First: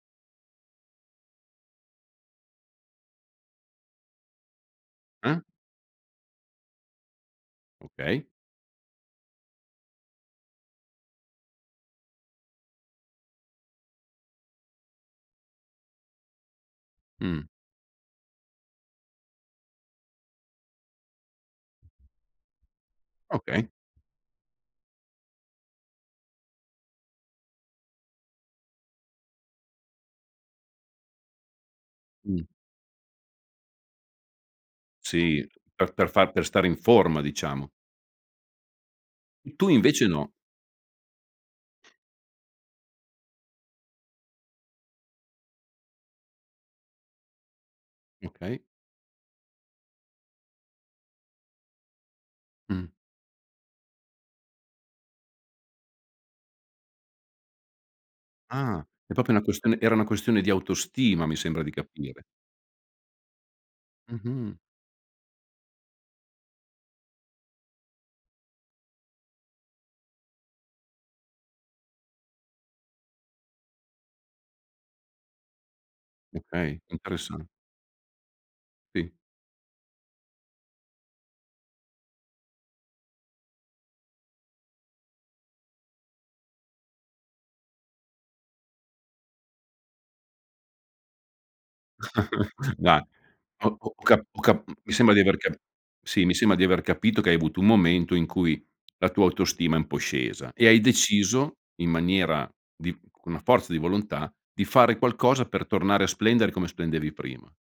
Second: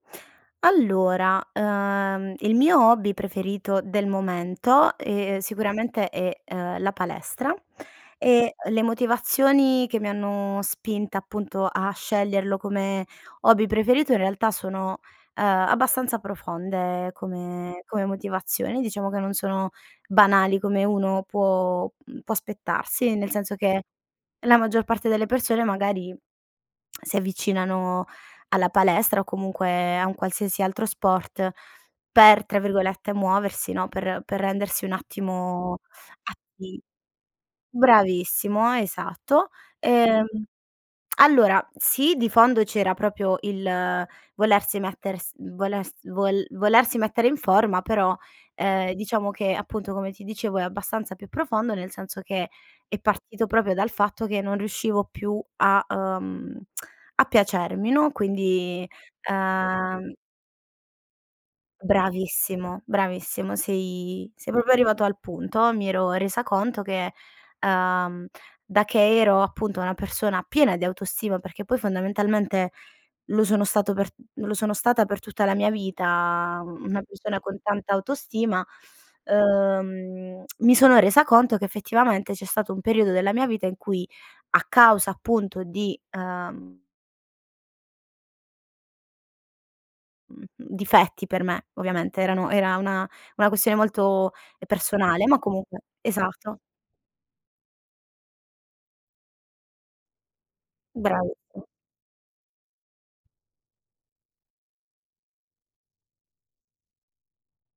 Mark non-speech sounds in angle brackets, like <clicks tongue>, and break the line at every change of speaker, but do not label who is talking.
Allora, ehm, il mio hobby preferito del momento, ehm,
Mh.
sicuramente è, ehm, la palestra
Okay.
e le motivazioni che mi hanno spinta, appunto a sceglierlo come hobby preferito, in realtà sono, ehm, abbastanza profonde
Mh.
come come motivazioni. Diciamo che non sono banali come uno può mhmm, può aspettarsi, nel senso
Okay.
che, la maggior parte delle persone magari <tsk> si avvicinano alla palestra, o comunque a un qualsiasi altro sport
Mh.
per, tra virgolette, "muoversi" no? Per per rendersi un
Sì,
attimo
per per far per stare in
atti
forma diciamo.
bravissimo, esatto.
Tu invece
Ehm,
no.
<smacks lips> allora sì, di fondo c'era proprio il volersi metters volers vol volersi mettere in forma, però,
Okay.
ehm, diciamo che appunto, come ti dicevo è abbastanza più profondo, nel senso che
Mh.
è partito proprio dal fatto che non riuscivo più a, uhm, <tsk> a piacermi, no?
Ah
Quindi,
è proprio una questione era una
ehm
questione di autostima, mi sembra di capire.
Bravissimo, bravissimo, sei
Mh-mh.
sei proprio arrivato al punto. Mi ero resa conto che, ehm, da che ero appunto una persona piena di autostima, perché poi fondamentalmente lo sono stato per lo sono stata per tutta la mia vita
Okay,
una persona
interessan
con tanta autostima,
Sì.
ehm, <clicks tongue> mi sono resa conto che effettivamente c'è stato un periodo della mia vita, in cui a causa appunto di, ehm mhmm, mhmm, difetti per me ovviamente, erano
<chuckles>
era
Dai,
una una questione
ho ho cap
molto
ho ca mi sembra di
personale,
aver
ma
capi
comunque
sì, mi sembra
esatto.
di aver capito, che hai avuto un momento in cui la tua autostima è un po' scesa, e hai deciso
Bravissi
in maniera di con la forza di volontà, di fare qualcosa per tornare a splendere, come splendevi prima.